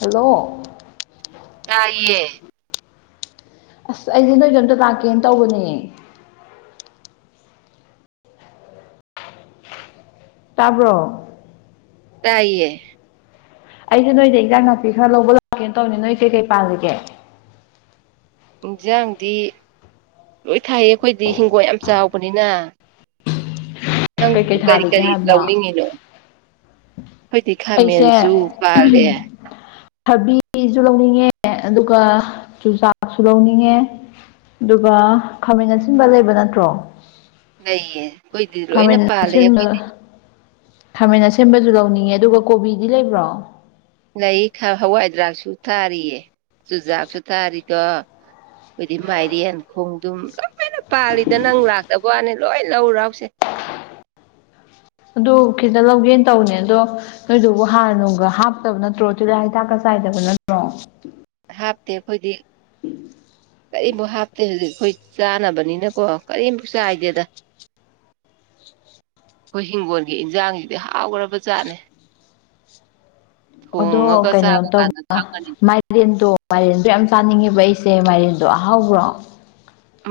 hello ꯇꯥꯏꯌꯦ ꯑꯁ ꯑꯩꯁꯦ ꯅꯣꯏꯗꯣ ꯑꯝꯇ ꯂꯥꯛꯀꯦꯅ ꯇꯧꯕꯅꯦ ꯇꯥꯕ꯭ꯔꯣ ꯇꯥꯏꯌꯦ ꯑꯩꯁꯦ ꯅꯣꯏꯗ ꯏꯟꯖꯥꯡ ꯅꯥꯄꯤ ꯈꯔ ꯂꯧꯕ ꯂꯥꯛꯀꯦꯅ ꯇꯧꯅꯤ ꯅꯣꯏ ꯀꯩꯀꯩ ꯄꯥꯜꯂꯤꯒꯦ ꯢꯟꯖꯥꯡꯗꯤ ꯂꯣꯏ ꯊꯥꯏꯌꯦ ꯑꯩꯈꯣꯏꯗꯤ ꯍꯤꯡꯒꯣꯜ ꯌꯥꯝ ꯆꯥꯎꯕꯅꯤꯅ ꯅꯪ ꯀꯩ ꯀꯩ ꯀꯔꯤ ꯊꯥꯔꯤꯒꯦ ꯀꯔꯤ ꯍꯥꯏꯝꯕ ꯂꯧꯅꯤꯡꯉꯤꯅꯣ ꯑꯩꯈꯣꯏꯗꯤ ꯑꯩꯁꯦ ꯈꯥꯃꯦꯟꯁꯨ ꯄꯥꯜꯂꯦ ꯊꯕꯤꯖꯨ ꯂꯧꯅꯤꯡꯉꯦ ꯑꯗꯨꯒ ꯆꯨꯖꯥꯛꯁꯨ ꯂꯧꯅꯤꯡꯉꯦ ꯑꯗꯨꯒ ꯈꯥꯃꯦꯟ ꯑꯁꯤꯟꯕ ꯂꯩꯕ ꯅꯠꯇ꯭ꯔꯣ ꯂꯩꯌꯦ ꯑꯈꯣꯏꯗꯤ ꯂꯣꯏꯅ ꯈꯥꯃꯦꯟ ꯄꯥꯜꯂꯦ ꯑꯁꯤꯟꯕ ꯑꯩꯈꯣꯏꯗꯤ ꯈꯥꯃꯦꯟ ꯑꯁꯤꯟꯕꯖꯨ ꯂꯧꯅꯤꯡꯉꯦ ꯑꯗꯨꯒ ꯀꯣꯕꯤꯗꯤ ꯂꯩꯕ꯭ꯔꯣ ꯂꯩ ꯍꯋꯥꯏꯗ꯭ꯔꯥꯛꯁꯨ ꯊꯥꯔꯤꯌꯦ ꯆꯨꯖꯥꯛꯁꯨ ꯇꯥꯔꯤ ꯑꯣ ꯑꯩꯈꯣꯏꯗꯤ ꯃꯥꯏꯔꯦꯟ ꯈꯣꯡꯗꯨꯝ ꯂꯣꯏꯏꯅ ꯄꯥꯜꯂꯤꯗ ꯅꯪ ꯂꯥꯛꯇꯕ꯭ꯋꯥꯅꯤꯗ ꯂꯣꯏ ꯂꯧꯔꯥꯎꯁꯦ ꯑꯗꯨ ꯈꯤꯇ ꯂꯧꯒꯦꯅ ꯇꯧꯅꯦ ꯑꯗꯣ ꯅꯣꯏꯗꯨꯕꯨ ꯍꯥꯟꯅ ꯅꯨꯡꯒ ꯍꯥꯞꯇꯕ ꯅꯠꯇ꯭ꯔꯣ ꯇꯤꯜꯍꯥ ꯍꯤꯗꯥꯛꯀ ꯆꯥꯏꯗꯕ ꯅꯠꯇ꯭ꯔꯣ ꯑꯣ ꯍꯥꯞꯇꯦ ꯈꯣꯏꯗꯤ ꯀꯔꯤꯃꯨꯛ ꯍꯥꯞꯇꯦ ꯍꯧꯖꯤ ꯈꯣꯏ ꯆꯥꯅꯕꯅꯤꯅꯀꯣ ꯀꯔꯤꯝ ꯕꯛ ꯆꯥꯏꯗꯦꯗ ꯈꯣꯏ ꯍꯤꯡꯒꯣꯜꯒꯤ ꯏꯟꯖꯥꯡꯁꯤꯗꯤ ꯍꯥꯎꯈ꯭ꯔꯕꯖꯥꯠꯅꯦ ꯑꯗꯣ ꯀꯩꯅꯣ ꯆꯥꯕ ꯀꯥꯟꯗ ꯇꯧꯕ ꯈꯪꯒꯅꯤ ꯃꯥꯏꯔꯦꯟꯗꯣ ꯃꯥꯏꯔꯦꯟꯗ ꯌꯥꯝ ꯆꯥꯅꯤꯡꯉꯦꯕ ꯑꯩꯁꯦ ꯃꯥꯏꯔꯦꯟꯗꯣ ꯑꯍꯥꯎꯕ꯭ꯔꯣ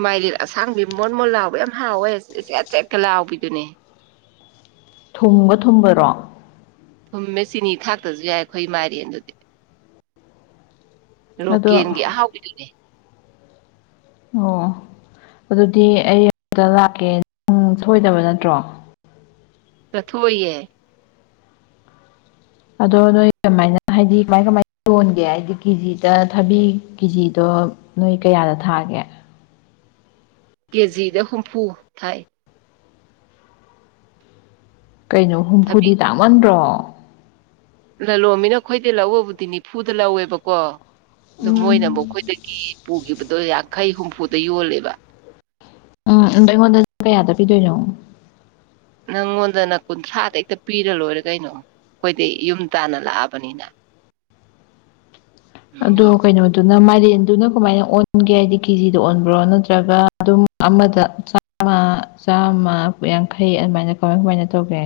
ꯃꯥꯏꯔꯦꯟ ꯑꯁꯥꯡꯕꯤ ꯃꯣꯟ ꯃꯣꯟ ꯂꯥꯎꯕ ꯌꯥꯝ ꯍꯥꯎꯋꯦꯆꯦꯠ ꯆꯦꯠꯀ ꯂꯥꯎꯕꯤꯗꯨꯅꯦ ꯊꯨꯝꯒ ꯊꯨꯝꯕꯔꯣ ꯊꯨꯝꯃꯦ ꯆꯤꯅꯤ ꯊꯥꯛꯇꯖꯨ ꯌꯥꯏ ꯑꯩꯈꯣꯏ ꯃꯥꯏꯔꯦꯟ ꯗꯨꯗꯤ ꯑꯗꯣ ꯂꯣꯀꯦꯟꯒꯤ ꯑꯍꯥꯎꯕꯤꯗꯨꯅꯦ ꯑꯣ ꯑꯗꯨꯗꯤ ꯑꯩ ꯑꯃꯗ ꯂꯥꯛꯀꯦ ꯅ ꯊꯣꯑꯣꯏꯗꯕ ꯅꯠꯇ꯭ꯔꯣ ꯆꯠꯊꯣꯛ ꯑꯣꯏꯌꯦ ꯑꯗꯣ ꯅꯣꯏ ꯀꯃꯥꯏꯅ ꯍꯥꯏꯗꯤ ꯀꯃꯥꯏ ꯀꯃꯥꯏꯅ ꯌꯣꯟꯒꯦ ꯍꯥꯏꯗꯤ ꯀꯦꯖꯤꯗ ꯊꯕꯤ ꯀꯦꯖꯤꯗꯣ ꯗꯣ ꯅꯣꯏ ꯀꯌꯥꯗ ꯊꯥꯒꯦ ꯀꯦꯖꯤꯗ ꯍꯨꯝꯐꯨ ꯊꯥꯏ ꯀꯩꯅꯣ ꯊꯕꯤ ꯍꯨꯝꯐꯨꯗꯤ ꯇꯥꯡꯃꯟꯗ꯭ꯔꯣ ꯂꯂꯣꯟꯕꯤꯅ ꯑꯩꯈꯣꯏꯗꯩ ꯂꯧꯕꯕꯨꯗꯤ ꯅꯤꯐꯨꯗ ꯂꯧꯋꯦꯕꯀꯣ ꯑꯗꯨ ꯎꯝ ꯃꯣꯏꯅ ꯑꯃꯨꯛ ꯑꯈꯣꯏꯗꯒꯤ ꯄꯨꯈꯤꯕꯗꯣ ꯌꯥꯡꯈꯩ ꯍꯨꯝꯐꯨꯗ ꯌꯣꯜꯂꯦꯕ ꯎꯝ ꯑꯗꯣ ꯑꯩꯉꯣꯟꯗꯗꯤ ꯀꯌꯥꯗ ꯄꯤꯗꯣꯏꯅꯣ ꯅꯪꯉꯣꯟꯗꯅ ꯀꯨꯟꯊ꯭ꯔꯥꯗ ꯍꯦꯛꯇ ꯄꯤꯔ ꯂꯣꯏꯔꯦ ꯀꯩꯅꯣ ꯑꯩꯈꯣꯏꯗꯩ ꯌꯨꯝ ꯇꯥꯅ ꯂꯥꯛꯑꯕꯅꯤꯅ ꯑꯗꯣ ꯀꯩꯅꯣꯗꯨꯅ ꯃꯥꯏ ꯌꯦꯟꯗꯨꯅ ꯀꯃꯥꯏꯅ ꯑꯣꯟꯒꯦ ꯍꯥꯏꯗꯤ ꯀꯦꯖꯤꯗ ꯑꯣꯟꯕ꯭ꯔꯣ ꯅꯠꯇ꯭ꯔꯒ ꯑꯗꯨꯝ ꯑꯃꯗ ꯆꯥꯝꯃ ꯆꯥꯝꯃ ꯌꯥꯡꯈꯩ ꯑꯗꯨꯃꯥꯏꯅ ꯀꯃꯥꯏ ꯀꯃꯥꯏꯅ ꯇꯧꯒꯦ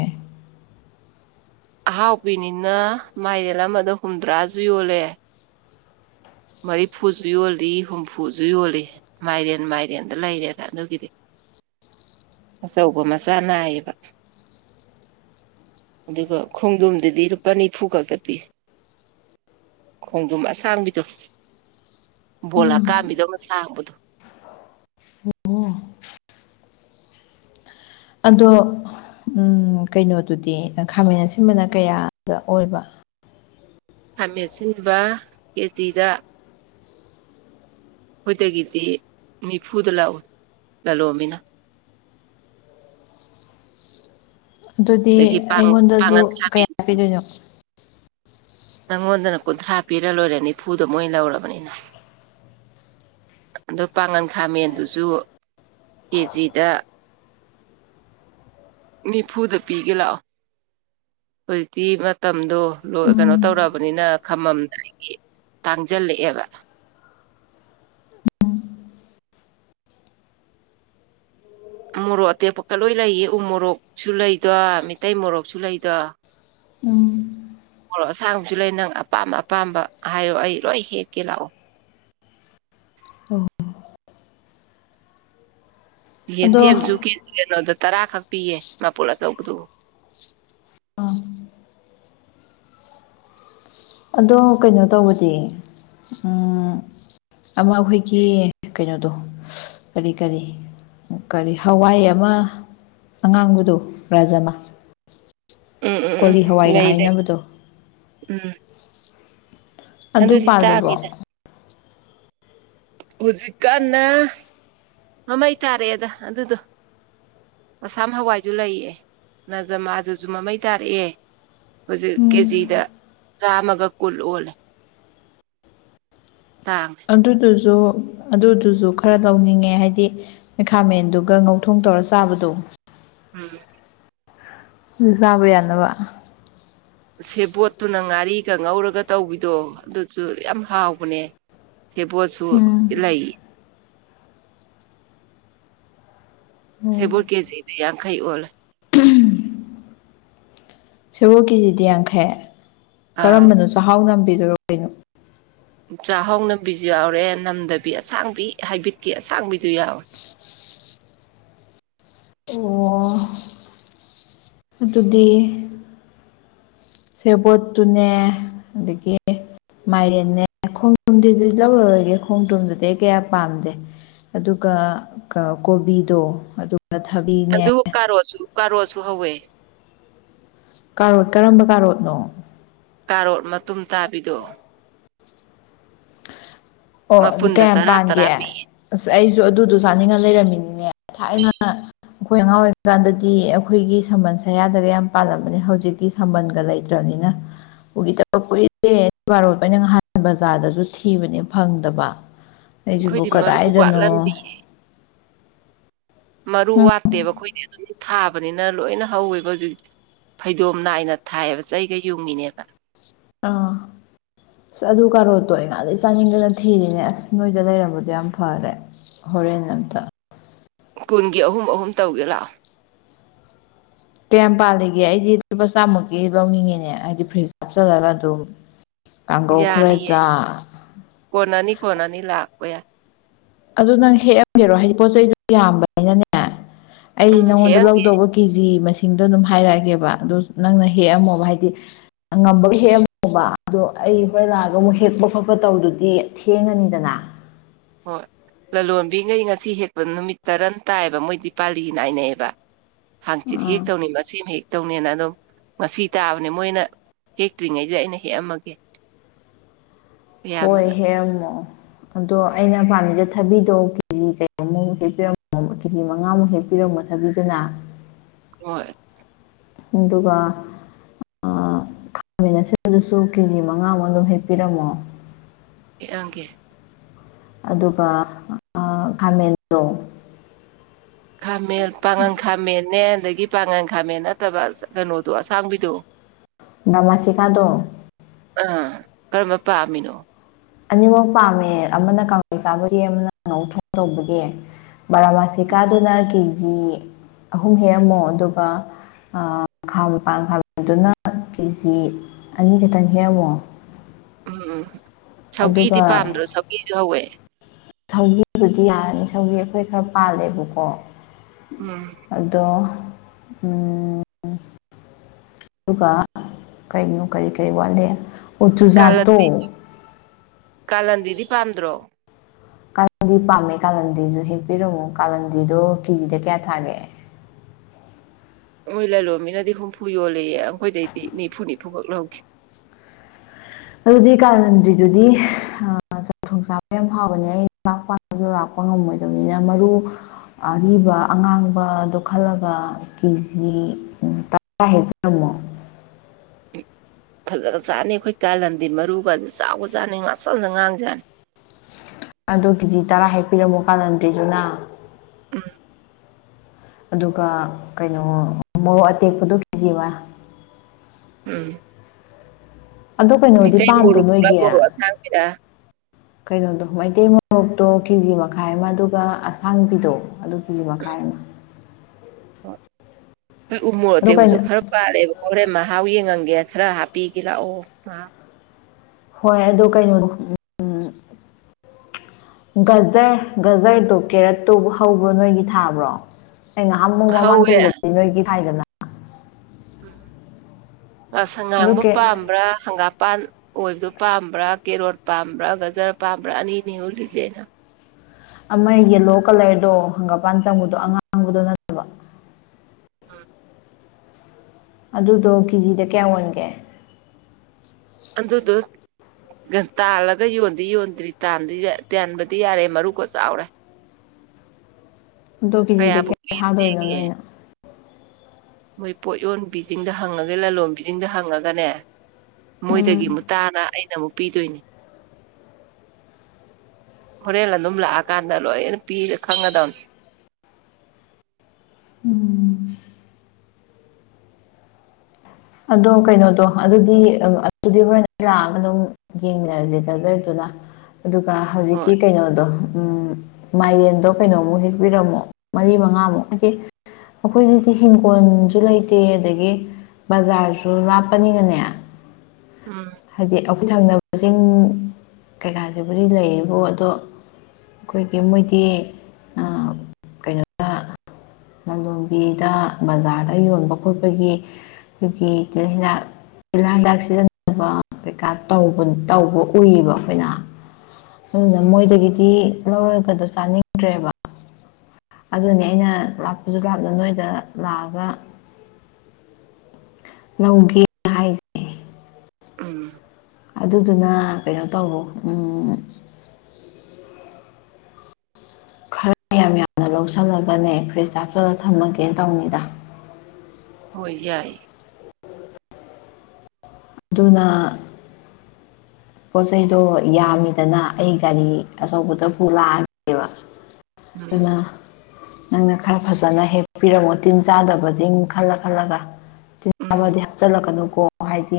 ꯑꯍꯥꯎꯕꯤꯅꯤꯅ ꯃꯥꯏꯔꯦꯜ ꯑꯃꯗ ꯍꯨꯝꯗ꯭ꯔꯥꯁꯨ ꯌꯣꯜꯂꯦ ꯃꯔꯤꯐꯨꯁꯨ ꯌꯣꯜꯂꯤ ꯍꯨꯝꯐꯨꯁꯨ ꯌꯣꯜꯂꯤ ꯃꯥꯏꯔꯦꯟ ꯃꯥꯏꯔꯦꯟꯗ ꯂꯩꯔꯦꯗ ꯑꯗꯨꯒꯤꯗꯤ [inaudible] ꯑꯆꯧꯕ ꯃꯆꯥ ꯅꯥꯏꯌꯦꯕ ꯑꯗꯨꯒ ꯈꯣꯡꯗꯣꯝꯗꯗꯤ ꯂꯨꯄꯥ ꯅꯤꯐꯨ ꯈꯛꯇ ꯄꯤ ꯈꯣꯡꯗꯨꯝ ꯑꯁꯥꯡꯕꯤꯗꯣ ꯕꯣꯜ ꯎꯝ ꯑꯀꯥꯝꯕꯤꯗꯧꯅ ꯁꯥꯡꯕꯗꯣ [unintelligible] ꯑꯗꯣ ꯎꯝ ꯀꯩꯅꯣꯗꯨꯗꯤ ꯈꯥꯃꯦꯟ ꯑꯁꯤꯟꯕꯅ ꯀꯌꯥꯗ ꯑꯣꯏꯕ ꯈꯥꯃꯦꯠꯁꯤꯟꯕ ꯀꯦꯖꯤꯗ ꯑꯩꯈꯣꯏꯗꯒꯤꯗꯤ ꯅꯤꯐꯨꯗ ꯂꯧꯏ ꯂꯂꯣꯟꯕꯤꯅ ꯑꯗꯨꯗꯤ ꯑꯗꯒꯤ ꯑꯩꯉꯣꯟꯗꯁꯨ ꯄꯥꯡꯒꯟ ꯈꯥꯃꯦꯟ ꯀꯌꯥ ꯄꯤꯗꯣꯏꯅꯣ ꯅꯪꯉꯣꯟꯗꯅ ꯀꯨꯟꯊ꯭ꯔꯥ ꯄꯤꯔ ꯂꯣꯏꯔꯦ ꯅꯤꯐꯨꯗꯣ ꯃꯣꯏ ꯂꯧꯔꯕꯅꯤꯅ ꯑꯗꯣ ꯄꯥꯉꯟ ꯈꯥꯃꯦꯟꯗꯨꯁꯨ ꯀꯦꯖꯤꯗ ꯅꯤꯐꯨꯗ ꯄꯤꯒꯦ ꯂꯥꯛꯑꯣ ꯍꯧꯖꯤꯛꯇꯤ ꯃꯇꯝꯗꯣ ꯂꯣꯏ ꯀꯩꯅꯣ ꯎꯝ ꯇꯧꯔꯕꯅꯤꯅ ꯈꯝꯃꯝꯗꯥꯏ ꯇꯥꯡꯖꯜꯂꯛꯑꯦꯕ ꯃꯣꯔꯣꯛ ꯑꯇꯦꯛꯄꯀ ꯂꯣꯏ ꯂꯩꯌꯦ ꯎ ꯃꯣꯔꯣꯛꯁꯨ ꯂꯩꯗꯣ ꯃꯤꯇꯩꯩ ꯃꯣꯔꯣꯛꯁꯨ ꯂꯩꯗꯣ ꯎꯝ ꯃꯣꯔꯣꯛ ꯑꯁꯥꯡꯕꯁꯨ ꯂꯩ ꯅꯪ ꯑꯄꯥꯝ ꯑꯄꯥꯝꯕ ꯍꯥꯏꯔꯣ ꯑꯩ ꯂꯣꯏ ꯍꯦꯛꯀꯦ ꯂꯥꯛꯑꯣ ꯑꯣ ꯑꯗꯣ ꯌꯦꯟꯗꯦꯝꯁꯨ ꯀꯦ ꯀꯩꯅꯣꯗ ꯇꯔꯥꯈꯛ ꯄꯤꯌꯦ ꯃꯥꯄꯨꯜ ꯑꯆꯧꯕꯗꯣ ꯑꯗꯣ ꯀꯩꯅꯣ ꯇꯧꯕꯗꯤ ꯎꯝ ꯑꯃ ꯑꯩꯈꯣꯏꯒꯤ ꯀꯩꯅꯣꯗꯣ ꯀꯔꯤ ꯀꯔꯤ ꯀꯔꯤ ꯍꯋꯥꯏ ꯑꯃ ꯑꯉꯥꯡꯕꯗꯣ ꯔꯥꯖꯃ ꯎꯝ ꯎꯝ ꯎꯝ ꯀꯣꯂꯤ ꯍꯋꯥꯏꯒ ꯂꯩ ꯂꯩ ꯍꯥꯏꯅꯕꯗꯣ ꯎꯝ ꯑꯗꯨ ꯑꯗꯨꯗꯤ ꯄꯥꯜꯂꯤꯕꯣ ꯇꯥꯡꯉꯤꯗ ꯍꯧꯖꯤꯛꯀꯥꯟꯅ ꯃꯃꯩ ꯇꯥꯔꯛꯑꯦꯗ ꯑꯗꯨꯗꯣ ꯑꯁꯥꯝ ꯍꯋꯥꯏꯗꯨ ꯂꯩꯌꯦ ꯅꯖꯃꯥꯗꯨꯁꯨ ꯃꯃꯩ ꯇꯥꯔꯛꯑꯦ ꯍꯧꯖꯤꯛ ꯎꯝ ꯀꯦꯖꯤꯗ ꯆꯥꯝꯃꯒ ꯀꯨꯟ ꯑꯣꯜꯂꯦ ꯇꯥꯡꯉꯦ ꯑꯗꯨꯗꯣ ꯖꯨ ꯑꯗꯨꯗꯨꯖꯨ ꯈꯔ ꯂꯧꯅꯤꯡꯉꯦ ꯍꯥꯏꯗꯤ ꯃꯩꯈꯥꯃꯦꯟꯗꯨꯒ ꯉꯧꯊꯣꯡ ꯇꯧꯔ ꯆꯥꯕꯗꯣ ꯎꯝ [unintelligible] ꯌꯥꯅꯕ ꯁꯦꯕꯣꯠꯇꯨꯅ ꯉꯥꯔꯤꯒ ꯉꯧꯔꯒ ꯇꯧꯕꯤꯗꯣ ꯑꯗꯨꯁꯨ ꯌꯥꯝ ꯍꯥꯎꯕꯅꯦ ꯁꯦꯕꯣꯠꯁꯨ ꯎꯝ ꯂꯩ ꯑꯣ ꯁꯦꯕꯣꯠ ꯀꯦꯖꯤꯗ ꯌꯥꯡꯈꯩ ꯑꯣꯜꯂꯦ ꯁꯦꯕꯣꯠ ꯀꯦꯖꯤꯗꯤ ꯌꯥꯡꯈꯩ ꯑꯥ ꯀꯔꯝꯕꯅꯣ ꯆꯥꯛꯍꯥꯎ ꯅꯝꯕꯤꯗꯨꯔꯣ ꯀꯩꯅꯣ ꯆꯥꯛꯍꯣꯎ ꯅꯝꯕꯤꯁꯨ ꯌꯥꯎꯔꯦ ꯅꯝꯗꯕꯤ ꯑꯁꯥꯡꯕꯤ ꯍꯥꯏꯕꯤꯠꯀꯤ ꯑꯁꯥꯡꯕꯤꯗꯨ ꯌꯥꯎꯋꯦ ꯑꯣ ꯑꯗꯨꯗꯤ ꯁꯦꯕꯣꯠꯇꯨꯅꯦ ꯑꯗꯒꯤ ꯃꯥꯏꯔꯦꯟꯅꯦ ꯈꯣꯡꯗ꯭ꯔꯨꯝꯗꯤ ꯂꯧꯔꯔꯣꯏꯒꯦ ꯈꯣꯡꯗ꯭ꯔꯝꯗꯨꯗꯤ ꯑꯩ ꯀꯌꯥ ꯄꯥꯝꯗꯦ ꯑꯗꯨꯒ ꯀꯥ ꯀꯣꯕꯤꯗꯣ ꯑꯗꯨ ꯑꯗꯨ ꯀꯔꯣꯠꯁꯨ ꯀꯔꯣꯠꯁꯨ ꯍꯧꯋꯦ ꯀꯔꯣꯠ ꯀꯔꯝꯕ ꯀꯔꯣꯠꯅꯣ ꯀꯔꯣꯠ ꯃꯇꯨꯝ ꯇꯕꯤꯗꯣ ꯑꯣ ꯑꯗꯨ ꯃꯄꯨꯟꯗ ꯀꯌꯥꯝ ꯇꯔꯥ ꯄꯟꯒꯦ ꯇꯔꯥ ꯄꯤ ꯑꯁ ꯑꯩ ꯑꯗꯨꯗꯣ ꯆꯥꯅꯤꯡꯉ ꯂꯩꯔꯝꯃꯤꯅꯤꯅꯦ ꯊꯥꯏꯅ ꯑꯈꯣꯏ ꯑꯉꯥꯡ ꯑꯣꯏꯔꯤꯀꯟꯗꯗꯤ ꯑꯈꯣꯏꯒꯤ ꯁꯝꯕꯟ ꯁꯌꯥꯗꯒ ꯌꯥꯝ ꯄꯥꯜꯂꯝꯕꯅꯦ ꯍꯧꯖꯤꯛꯇꯤ ꯁꯝꯕꯟꯒ ꯂꯩꯇ꯭ꯔꯕꯅꯦ ꯎꯒꯤꯗꯕ ꯀꯨꯏꯗꯦ ꯑꯗꯨ ꯀꯔꯣꯠꯇꯣ ꯑꯩꯅ ꯅꯍꯥꯟ ꯕꯖꯥꯔꯗꯁꯨ ꯊꯤ ꯊꯤꯕꯅꯦ ꯐꯪꯗꯕ ꯑꯩꯖꯤꯕꯨ ꯑꯩꯈꯣꯏꯗꯤ ꯃꯔꯨ ꯀꯗꯏꯗꯅꯣ ꯋꯥꯠꯂꯝꯗꯤ ꯃꯔꯨ ꯋꯥꯠꯇꯦꯕ ꯑꯈꯣꯏꯗꯤ ꯑꯗꯨꯝ ꯊꯥꯕꯅꯤꯅ ꯂꯣꯏꯅ ꯍꯧꯋꯦꯕ ꯍꯧꯖꯤꯛ ꯐꯩꯗꯣꯝ ꯅꯥꯏꯅ ꯊꯥꯏꯌꯦꯕ ꯆꯩꯒ ꯌꯨꯡꯉꯤꯅꯦꯕ ꯑꯥ ꯑꯗꯨ ꯀꯥꯔꯣꯠꯇꯣ ꯑꯩ ꯅꯥꯟꯗꯩ ꯆꯥꯅꯤꯡꯗꯅ ꯊꯤꯔꯤꯅꯦ ꯑꯁ ꯅꯣꯏꯗ ꯂꯩꯔꯝꯕꯗꯣ ꯌꯥꯝ ꯐꯔꯦ ꯍꯣꯔꯦꯟ ꯑꯝꯇ ꯀꯨꯟꯒꯤ ꯑꯍꯨꯝ ꯑꯍꯨꯝ ꯇꯧꯒꯦ ꯂꯥꯛꯑꯣ ꯀꯌꯥꯝ ꯄꯥꯜꯂꯤꯒꯦ ꯑꯩꯗꯤ ꯂꯨꯄꯥ ꯆꯥꯝꯃꯨꯛꯀꯤ ꯂꯧꯅꯤꯡꯉꯤꯅꯦ ꯍꯥꯏꯗꯤ ꯐ꯭ꯔꯤꯖꯇ ꯍꯥꯞ ꯆꯜꯂꯒ ꯑꯗꯨꯝ ꯀꯥꯡꯒꯧ ꯈꯔ ꯌꯥꯅꯤꯌꯦ ꯆꯥ ꯀꯣꯅꯅꯤ ꯀꯣꯅꯅꯤ ꯂꯥꯛꯄ ꯌꯥꯏ ꯑꯗꯨ ꯅꯪ ꯍꯦꯛꯑꯝꯒꯦꯔꯣ ꯍꯥꯏꯗꯤ ꯄꯣꯠ ꯆꯩꯗꯨ ꯌꯥꯝꯕꯅꯤꯅꯅꯦ ꯑꯩ ꯎꯝ ꯅꯪꯉꯣꯟꯗ ꯍꯦꯛꯑꯝꯒꯦ ꯂꯧꯗꯧꯕ ꯀꯦꯖꯤ ꯃꯁꯤꯡ ꯗꯣ ꯑꯗꯨꯝ ꯍꯥꯏꯔꯛꯑꯒꯦꯕ ꯑꯗꯨ ꯅꯪꯅ ꯍꯦꯛꯑꯝꯃꯣꯕ ꯍꯥꯏꯗꯤ ꯉꯝꯕ ꯍꯦꯛꯑꯝꯃꯣꯕ ꯑꯗꯣ ꯑꯩ ꯍꯣꯔꯦꯟ ꯂꯥꯛꯑꯒ ꯑꯃꯨꯛ ꯍꯦꯛꯄ ꯈꯣꯠꯄ ꯇꯧꯗꯨꯗꯤ ꯊꯦꯡꯉꯅꯤꯗꯅ ꯍꯣꯏ ꯂꯂꯣꯟꯕꯤꯉꯩ ꯉꯁꯤ ꯍꯦꯛꯄ ꯅꯨꯃꯤꯠ ꯇꯔꯟ ꯇꯏꯌꯦꯕ ꯃꯣꯏꯗꯤ ꯄꯥꯂꯤ ꯅꯥꯏꯅꯩꯌꯦꯕ ꯍꯥꯡꯆꯤꯠ ꯑꯥ ꯍꯦꯛꯇꯧꯅꯤ ꯃꯁꯦꯝ ꯍꯦꯛ ꯇꯧꯅꯦꯅ ꯑꯗꯨꯝ ꯉꯁꯤ ꯇꯕꯅꯦ ꯃꯣꯏꯅ ꯍꯦꯛꯇ꯭ꯔꯤꯉꯩꯖꯤꯗ ꯑꯩꯅ ꯍꯦꯛꯑꯝꯃꯒꯦ ꯍꯣꯏ ꯑꯌꯥꯝꯕꯅ ꯍꯦꯛꯑꯝꯃꯣ ꯑꯗꯣ ꯑꯩꯅ ꯄꯥꯝꯃꯤꯖꯦ ꯊꯕꯤꯗꯣ ꯀꯦꯖꯤ ꯀꯩꯅꯣꯃꯨꯛ ꯍꯦꯛꯄꯤꯔꯝꯃꯣ ꯀꯦꯖꯤ ꯃꯉꯥꯃꯨꯛ ꯍꯦꯛ ꯄꯤꯔꯝꯃꯣ ꯊꯕꯤꯗꯨꯅ ꯍꯣꯏ ꯑꯗꯨꯒ ꯑꯥ ꯈꯃꯦꯟ ꯑꯁꯤꯕꯗꯨꯁꯨ ꯀꯦꯖꯤ ꯃꯉꯥꯃꯨꯛ ꯑꯗꯨꯝ ꯍꯦꯛꯄꯤꯔꯝꯃꯣ ꯍꯦꯛꯑꯝꯒꯦ ꯑꯗꯨꯒ ꯑꯥ ꯈꯃꯦꯟꯗꯣ ꯈꯃꯦꯟ ꯄꯥꯉꯜ ꯈꯃꯦꯟꯅꯦ ꯑꯗꯒꯤ ꯄꯉꯟ ꯈꯃꯦꯟ ꯅꯠꯇꯕ ꯀꯩꯅꯣꯗꯣ ꯑꯁꯡꯕꯤꯗꯣ ꯅꯃꯥꯁꯤꯀꯗꯣ ꯑꯥ ꯀꯔꯝꯕ ꯄꯝꯃꯤꯅꯣ ꯑꯅꯤꯃꯛ ꯄꯝꯃꯦ ꯑꯃꯅ ꯀꯥꯡꯁꯣꯏ ꯆꯥꯕꯒꯤ ꯑꯃꯅ ꯉꯧ ꯊꯣꯡ ꯇꯧꯕꯒꯤ ꯕꯥꯔꯃꯁꯤꯀꯗꯨꯅ ꯀꯦꯖꯤ ꯀꯦꯖꯤ ꯑꯍꯨꯝ ꯍꯦꯛꯑꯝꯃꯣ ꯑꯗꯨꯒ ꯈꯃꯦꯟ ꯄꯥꯉꯟ ꯈꯃꯦꯟꯗꯨꯅ ꯀꯦꯖꯤ ꯑꯅꯤꯈꯛꯇꯪ ꯍꯦꯛꯑꯝꯃꯣ ꯎꯝ ꯁꯧꯒ꯭ꯔꯤꯗꯤ ꯑꯗꯨꯒ ꯄꯥꯝꯗ꯭ꯔꯣ ꯁꯧꯒ꯭ꯔꯤꯖꯨ ꯍꯧꯋꯦ ꯁꯧꯒꯤꯕꯨꯗꯤ ꯌꯥꯔꯅꯤ ꯁꯧꯒ꯭ꯔꯤ ꯑꯈꯣꯏ ꯈꯔ ꯄꯜꯂꯦꯕꯀꯣ ꯎꯝ ꯑꯗꯣ ꯎꯝ ꯑꯗꯨꯒ ꯀꯣꯅꯣ ꯀ꯭ꯔꯤ ꯀ꯭ꯔꯤ ꯋꯠꯂꯤ ꯀꯥꯂꯟ ꯀꯥꯂꯟꯗꯤꯗꯤ ꯄꯥꯝꯗ꯭ꯔꯣ ꯀꯥꯂꯟꯗꯤ ꯄꯥꯝꯃꯦ ꯀꯥꯂꯟꯗꯤꯁꯨ ꯍꯦꯛꯄꯤꯔꯝꯃꯨ ꯀꯥꯂꯟꯗꯗꯣ ꯀꯦꯖꯤꯗ ꯀꯌꯥ ꯊꯥꯒꯦ ꯃꯣꯏ ꯂꯂꯣꯟꯕꯤꯅꯗꯤ ꯍꯨꯝꯐꯨ ꯌꯣꯜꯂꯦꯌꯦ ꯑꯩꯈꯣꯏꯗꯩꯗꯤ ꯅꯤꯐꯨ ꯅꯤꯐꯨ ꯐꯨꯈꯛ ꯂꯧꯈꯤ ꯑꯗꯨꯗꯤ ꯀꯥꯂꯟꯗ꯭ꯔꯤꯗꯨꯗꯤ ꯑꯥ ꯊꯣꯡꯆꯥ ꯌꯥꯝ ꯐꯥꯎꯕꯅꯦ ꯑꯩꯥ ꯄꯥꯛꯪ ꯄꯥꯛꯁꯨ ꯂꯥꯛꯄ ꯉꯝꯃꯣꯏꯗꯕꯅꯤꯅ ꯃꯔꯨ ꯑꯔꯤꯕ ꯑꯉꯥꯡꯕꯗꯣ ꯈꯜꯂꯒ ꯀꯦꯖꯤ ꯇꯔꯥ ꯍꯦꯛꯄꯤꯔꯝꯃꯣ ꯎꯝ ꯐꯖꯒ꯭ꯔꯆꯥꯅꯤ ꯑꯩꯈꯣꯏ ꯀꯥꯂꯟꯗꯤꯥ ꯃꯔꯨꯒꯗꯣ ꯆꯥꯎꯒ ꯆꯥꯅꯦ ꯉꯥꯛꯁꯪ ꯉꯥꯡꯖꯥꯠꯅꯤ ꯑꯣ ꯀꯦꯖꯤ ꯇꯔꯥ ꯍꯦꯛꯄꯤꯔꯝꯃꯣ ꯀꯥꯂꯟꯗ꯭ꯔꯤꯗꯨꯅ ꯎꯝ ꯑꯗꯨꯒ ꯀꯩꯅꯣ ꯃꯣꯔꯣꯛ ꯑꯇꯦꯛꯄꯗꯣ ꯀꯦꯖꯤ ꯑꯃ ꯎꯝ ꯑꯗꯣ ꯀꯩꯅꯣꯗꯤ ꯃꯤꯇꯩ ꯄꯥꯟꯕ꯭ꯔꯣ ꯃꯣꯔꯣꯛꯂ ꯅꯣꯏꯒꯤ ꯃꯣꯔꯣꯛ ꯑꯁꯥꯡꯕꯤꯔ ꯀꯩꯅꯣꯗꯣ ꯃꯩꯇꯩ ꯃꯣꯔꯣꯛꯇꯣ ꯀꯦꯖꯤ ꯃꯈꯥꯏ ꯑꯃ ꯑꯗꯨꯒ ꯑꯁꯥꯡꯕꯤꯗꯣ ꯑꯗꯨꯒꯤ ꯀꯦꯖꯤ ꯃꯈꯥꯏ ꯑꯃ ꯍꯣꯏ ꯎꯃꯣꯔꯣꯛ ꯑꯗꯣ ꯑꯇꯦꯛꯕꯁꯨ ꯀꯩꯅꯣ ꯈꯔ ꯄꯥꯜꯂꯦꯕ ꯍꯣꯔꯦꯟ ꯃꯍꯥꯎ ꯌꯦꯡꯉꯟꯒꯦ ꯈꯔ ꯍꯥꯞꯄꯤꯒꯦ ꯂꯥꯛꯑꯣ ꯍꯣꯏ ꯑꯗꯨ ꯀꯩꯅꯣꯗꯣ ꯎꯝ ꯒꯖꯔ ꯒꯖꯔꯗꯨ ꯀꯦꯔꯠꯇꯨ ꯍꯧꯕ꯭ꯔꯣ ꯅꯣꯏꯒꯤ ꯊꯥꯕ꯭ꯔꯣ ꯑꯩ ꯉꯍꯥꯃꯨꯛ ꯃꯃꯥꯡ ꯍꯧꯋꯦ ꯆꯍꯤꯗꯗꯤ ꯅꯣꯏꯒꯤ ꯊꯥꯏꯗꯅ ꯎꯝ ꯉꯁꯪ ꯑꯗꯨ ꯉꯥꯡꯕ ꯀꯦ ꯄꯥꯝꯕ꯭ꯔꯥ ꯍꯪꯒꯥꯄꯥꯟ ꯑꯣꯏꯕꯗꯣ ꯄꯥꯝꯕ꯭ꯔꯥ ꯀꯦꯔꯣꯠ ꯄꯥꯝꯕ꯭ꯔꯥ ꯒꯖꯔ ꯄꯥꯝꯕ꯭ꯔꯥ ꯑꯅꯤ ꯑꯅꯤ ꯎꯂꯤꯁꯦ ꯑꯩꯅ ꯑꯃ ꯌꯦꯂꯣ ꯀꯂꯔꯗꯣ ꯍꯪꯒꯥꯄꯥꯟ ꯆꯪꯕꯗꯣ ꯑꯉꯥꯡꯕꯗꯣ ꯅꯠꯇꯕ ꯎꯝ ꯑꯗꯨꯗꯣ ꯀꯦꯖꯤꯗ ꯀꯌꯥ ꯑꯣꯟꯒꯦ ꯑꯗꯨꯗꯨ ꯇꯥꯜꯂꯒ ꯌꯣꯟꯗꯤ ꯌꯣꯟꯗ꯭ꯔꯤ ꯇꯥꯟꯗꯤ ꯇꯥꯟꯕꯗꯤ ꯌꯥꯔꯦ ꯃꯔꯨꯀ ꯆꯥꯎꯔꯦ ꯑꯗꯣ ꯀꯤꯖꯤꯗ ꯀꯌꯥꯕꯨ ꯀꯌꯥ ꯊꯥꯗꯣꯏꯅꯣ ꯅꯣꯏꯅ ꯃꯣꯏ ꯄꯣꯠꯌꯣꯟ ꯕꯤꯖꯤꯡꯗ ꯍꯪꯉꯒꯦ ꯂꯂꯣꯟ ꯕꯤꯖꯤꯡꯗ ꯍꯪꯉꯒꯅꯦ ꯎꯝ ꯃꯣꯏꯗꯒꯤ ꯃꯨꯛ ꯇꯥꯅ ꯑꯩꯅ ꯑꯃꯨꯛ ꯄꯤꯗꯣꯏꯅꯤ ꯍꯣꯔꯦꯟ ꯑꯗꯨꯝ ꯂꯥꯛꯑꯀꯥꯟꯗ ꯂꯣꯏꯅ ꯄꯤꯔ ꯈꯪꯒꯗꯧꯅꯤ ꯎꯝ ꯑꯗꯣ ꯀꯩꯅꯣꯗꯣ ꯑꯗꯨꯗꯤ ꯑꯗꯨꯗꯤ ꯍꯣꯔꯦꯟ ꯂꯥꯛꯑꯒ ꯑꯗꯨꯝ ꯌꯦꯡꯃꯤꯔꯁꯦ ꯒꯖꯔꯗꯨ ꯑꯗꯨꯒ ꯍꯧꯖꯤꯛꯀꯤ ꯍꯣꯏ ꯀꯩꯅꯣꯗꯣ ꯃꯥꯏꯔꯦꯟꯗꯣ ꯀꯩꯅꯣꯃꯨꯛ ꯍꯦꯛꯄꯤꯔꯝꯃꯣ ꯃꯔꯤ ꯃꯉꯥꯃꯨꯛ ꯍꯥꯏ ꯑꯩꯈꯣꯏꯗꯗꯤ ꯍꯤꯡꯈꯣꯜꯁꯨ ꯂꯩꯇꯦ ꯑꯗꯒꯤ ꯕꯖꯥꯔꯁꯨ ꯂꯥꯞꯄꯅꯤꯅꯅꯦ ꯎꯝ ꯍꯥꯏꯗꯤ ꯊꯪꯅꯕꯁꯤꯡ ꯀꯩꯀꯥꯁꯤꯕꯨꯗꯤ ꯂꯩꯌꯦꯕꯣ ꯑꯗꯣ ꯑꯩꯈꯣꯏꯒꯤ ꯃꯣꯏꯗꯤ ꯑꯥ ꯀꯩꯅꯣꯗ ꯂꯈꯂꯣꯟꯕꯤꯗ ꯕꯖꯥꯔꯗ ꯌꯣꯟꯕ ꯈꯣꯠꯄꯒꯤ ꯑꯩꯈꯣꯏꯒꯤ ꯍꯤꯗꯥꯛ ꯂꯥꯛ ꯂꯥꯛ ꯁꯤꯖꯤꯟꯅꯕ ꯀꯩꯀꯥ ꯇꯧꯕ ꯎꯏꯌꯦꯕ ꯑꯩꯈꯣꯏꯅ ꯃꯣꯏꯗꯒꯤꯗꯤ ꯂꯧꯔꯒꯗꯣ ꯆꯥꯅꯤꯡꯗ꯭ꯔꯦꯕ ꯑꯗꯨꯅꯤ ꯑꯩꯅ ꯂꯥꯛꯄꯁꯨ ꯂꯥꯞꯅ ꯅꯣꯏꯗ ꯂꯥꯛꯑꯒ ꯂꯧꯒꯦ ꯍꯥꯏꯁꯦ ꯎꯝ ꯑꯗꯨꯗꯨꯅ ꯀꯩꯅꯣ ꯇꯧꯔꯣ ꯎꯝ ꯈꯔꯌꯥꯝ ꯌꯥꯝꯅ ꯂꯧꯁꯜꯂꯒꯅꯦ ꯐ꯭ꯔꯤꯖ ꯍꯥꯞꯆꯜꯂ ꯊꯝꯃꯒꯦꯅ ꯇꯧꯅꯤꯗ [inaudible] ꯍꯣꯏ ꯌꯥꯏ ꯑꯗꯨꯅ ꯄꯣꯠ ꯆꯩꯩꯗꯣ ꯌꯥꯝꯃꯤꯗꯅ ꯑꯩ ꯒꯥꯔꯤ ꯑꯆꯧꯕꯗ ꯄꯨ ꯂꯥꯛꯑꯒꯦꯕ ꯎꯝ ꯑꯗꯨꯅ ꯅꯪꯅ ꯈꯔ ꯐꯖꯅ ꯍꯦꯛꯄꯤꯔꯝꯃꯣ ꯇꯤꯟ ꯆꯥꯗꯕꯁꯤꯡ ꯈꯜꯂ ꯈꯜꯂꯒ ꯎꯝ ꯇꯤꯟꯆꯕꯗꯗꯤ ꯍꯥꯞꯆꯤꯜꯂꯛ ꯀꯅꯨꯀꯣ ꯍꯥꯏꯗꯤ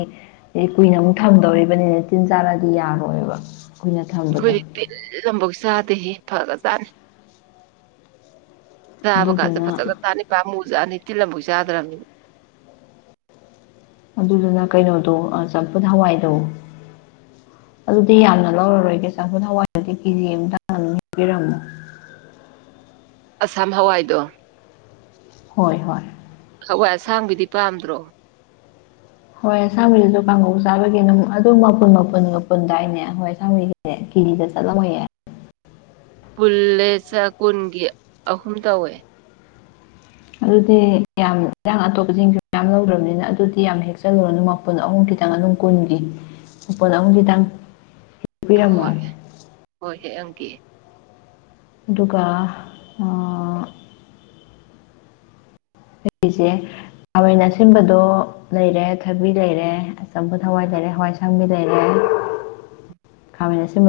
ꯀꯨꯏꯅ ꯑꯃꯨꯛ ꯊꯝꯗꯧꯔꯤꯕꯅꯤꯅ ꯇꯤꯟ ꯆꯥꯔꯛꯑꯗꯤ ꯌꯥꯔꯣꯏꯕ ꯀꯨꯏꯅ ꯊꯝꯕꯗꯣ ꯑꯩꯈꯣꯏꯗꯤ ꯇꯤꯟ ꯑꯝꯐꯧ ꯆꯥꯗꯦꯍꯦ ꯐꯔꯒ ꯖꯠꯅꯤ ꯆꯥꯕꯒꯁꯦ ꯑꯗꯨꯗꯨꯅ ꯐꯖꯒ ꯖꯅꯤ ꯄꯝꯃꯨ ꯖꯥꯅꯤ ꯇꯤꯟ ꯑꯝꯕꯨꯛ ꯆꯥꯗ꯭ꯔꯝꯅꯤꯅ ꯑꯗꯨꯗꯨꯅ ꯀꯩꯅꯣꯗꯣ ꯑꯥ ꯆꯝꯐꯨꯠ ꯍꯋꯥꯏꯗꯣ ꯑꯗꯨꯗꯤ ꯌꯥꯝꯅ ꯂꯧꯔꯔꯣꯏꯒꯦ ꯆꯝꯐꯨꯠ ꯍꯋꯥꯏꯗꯨꯗꯤ ꯀꯦꯖꯤ ꯑꯃꯇꯪ ꯑꯗꯨꯝ ꯍꯦꯛꯄꯤꯔꯝꯃꯣ [inaudible] ꯑꯁꯥꯝ ꯍꯋꯥꯏꯗꯣ ꯍꯣꯏ ꯍꯣꯏ ꯍꯋꯥꯏ ꯑꯁꯥꯡꯕꯤꯗꯤ ꯄꯥꯝꯗ꯭ꯔꯣ ꯍꯣꯏ ꯑꯁꯥꯕꯤꯗꯨꯁꯨ ꯀꯥꯡꯉꯧ ꯆꯥꯕꯒꯤ ꯑꯗꯨꯝ ꯑꯗꯨꯝ ꯃꯄꯨꯟ ꯃꯄꯨꯟꯒꯄꯨꯟ ꯄꯨꯟꯗꯥꯏꯅꯦ ꯍꯋꯥꯏ ꯑꯁꯥꯕꯤꯒꯤꯗꯤ ꯀꯦꯖꯤꯗ ꯆꯠꯂꯝꯃꯣꯏ ꯌꯦ ꯄꯨꯜꯂꯦ ꯀꯨꯟꯒꯤ ꯑꯍꯨꯝ ꯇꯧꯋꯦ ꯑꯗꯨꯗꯤ ꯌꯥꯝ ꯏꯟꯁꯥꯡ ꯑꯇꯣꯞꯄꯁꯤꯡꯁꯨ ꯌꯥꯝ ꯂꯧꯗ꯭ꯔꯕꯅꯤꯅ ꯑꯗꯨꯗꯤ ꯌꯥꯝ ꯍꯦꯛꯆꯜꯂꯨꯔꯅꯨ ꯃꯄꯨꯟ ꯑꯍꯨꯝ ꯈꯤꯇꯪ ꯑꯗꯨꯝ ꯀꯨꯟꯒꯤ ꯃꯄꯨꯜ ꯑꯍꯨꯃ ꯈꯤꯇꯪ ꯄꯤꯔꯝꯃꯣ ꯍꯣꯏ ꯍꯣꯏ ꯍꯦꯛ ꯑꯝꯒꯦ ꯑꯗꯨꯒ ꯑꯥ [unintelligible] ꯈꯥꯃꯦꯟ ꯑꯁꯤꯟꯕꯗꯣ ꯂꯩꯔꯦ ꯊꯕꯤ ꯂꯩꯔꯦ ꯆꯝꯐꯨꯠ ꯍꯋꯥꯏ ꯂꯩꯔꯦ ꯍꯋꯥꯏ ꯑꯁꯥꯡꯕꯤ ꯂꯩꯔꯦ ꯈꯃꯦꯟ ꯑꯁꯤꯟꯕ